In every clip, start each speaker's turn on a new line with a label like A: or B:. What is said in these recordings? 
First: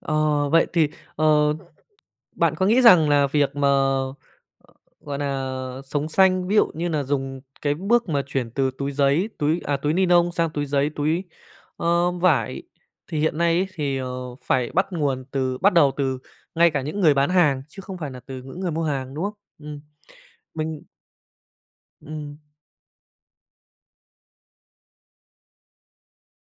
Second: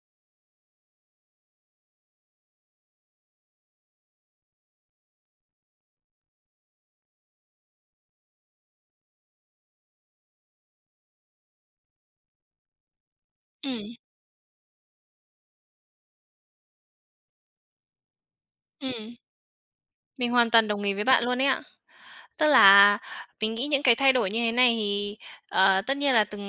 A: Ờ, vậy thì, ờ, bạn có nghĩ rằng là việc mà, gọi nà, sống xanh, ví dụ như nà dùng cái bước mà chuyển từ túi giấy, túi à, túi nylon sang túi giấy, túi, ơ, vải, thì hiện nay ấy
B: Ừm.
A: thì, ờ, phải bắt nguồn từ bắt đầu từ ngay cả những người bán hàng chứ không phải nà từ những người mua
B: Ừm.
A: hàng, đúng không? Ừm.
B: Mình hoàn toàn
A: Mình
B: đồng ý với bạn luôn ấy ạ.
A: Ừm.
B: Tức là, mình nghĩ những cái thay đổi như thế này thì, ờ, tất nhiên là từng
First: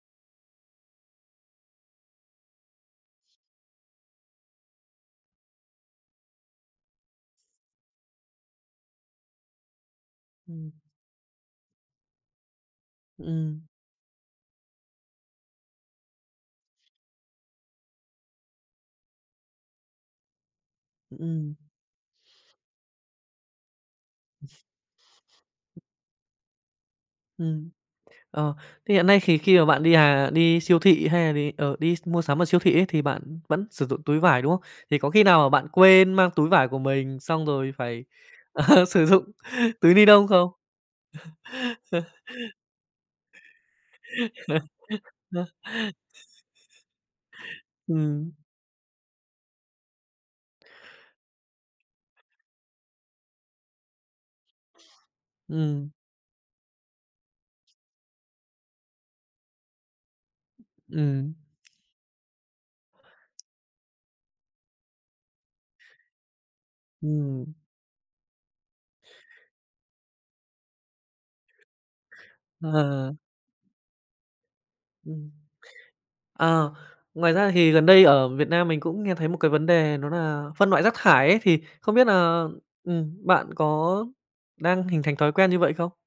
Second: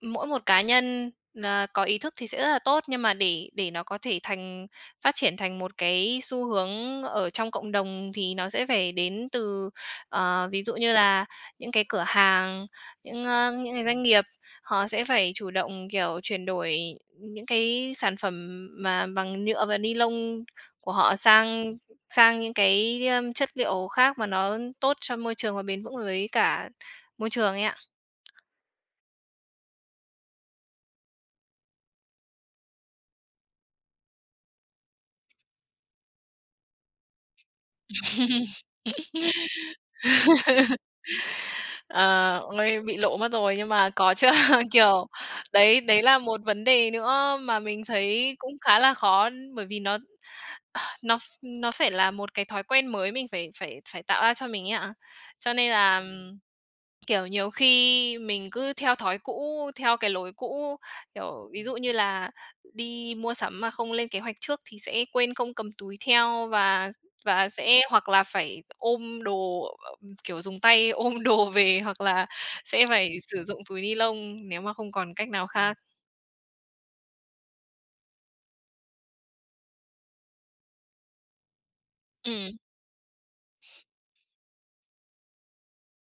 B: ừm, mỗi một cá nhân, à, có ý thức thì sẽ rất là tốt, nhưng mà để để nó có thể thành phát triển thành một cái xu hướng ở trong cộng đồng thì nó sẽ phải đến từ ờ, ví
A: Ừm.
B: dụ như là những cái cửa hàng, những ơ,
A: Ừm.
B: những cái doanh nghiệp. Họ sẽ phải chủ động, kiểu, chuyển đổi những cái sản phẩm mà bằng nhựa và nylon của họ
A: Ừm.
B: sang sang những cái, ưm, chất diệu khác mà nó tốt cho môi trường và bền vững với cả môi trường ấy
A: Ừm.
B: ạ.
A: Ờ, thì hiện nay thì khi mà bạn đi, à, đi siêu thị hay là đì ờ, đi s mua sắm ở siêu thị ấy, thì bạn vẫn sử dụng túi vải, đúng không? Thì có khi nào mà bạn quên mang túi vải của mình, xong rồi phải, ờ, sử dụng túi nylon không?
B: À, ôi, bị lộ mất rồi nhưng mà có chứ, kiểu,
A: Ờ.
B: đấy đấy là một vấn đề nữa mà mình
A: Ừm.
B: thấy cũng khá là khó bởi vì nó nó ph nó phải là một cái thói quen mới mình phải phải phải tạo ra cho mình ấy ạ. Cho nên
A: Ừm.
B: là, kiểu, nhiều khi mình cứ theo thói cũ, theo cái lối cũ,
A: Ừm.
B: kiểu, ví dụ như là đi mua sắm mà không lên kế hoạch trước thì sẽ quên không cầm túi theo và s và
A: Ừm.
B: sẽ hoặc là phải ôm đồ, kiểu, dùng tay ôm đồ về, hoặc là sẽ phải
A: Ờ.
B: sử dụng túi nylon nếu mà không còn cách
A: Ừm.
B: nào khác.
A: Ờ, ngoài ra thì gần đây ở Việt Nam mình cũng nghe thấy một cái vấn đề đó là phân loại rác thải ấy, thì không biết là,
B: Ừm.
A: ừm, bạn có đang hình thành thói quen như vậy không?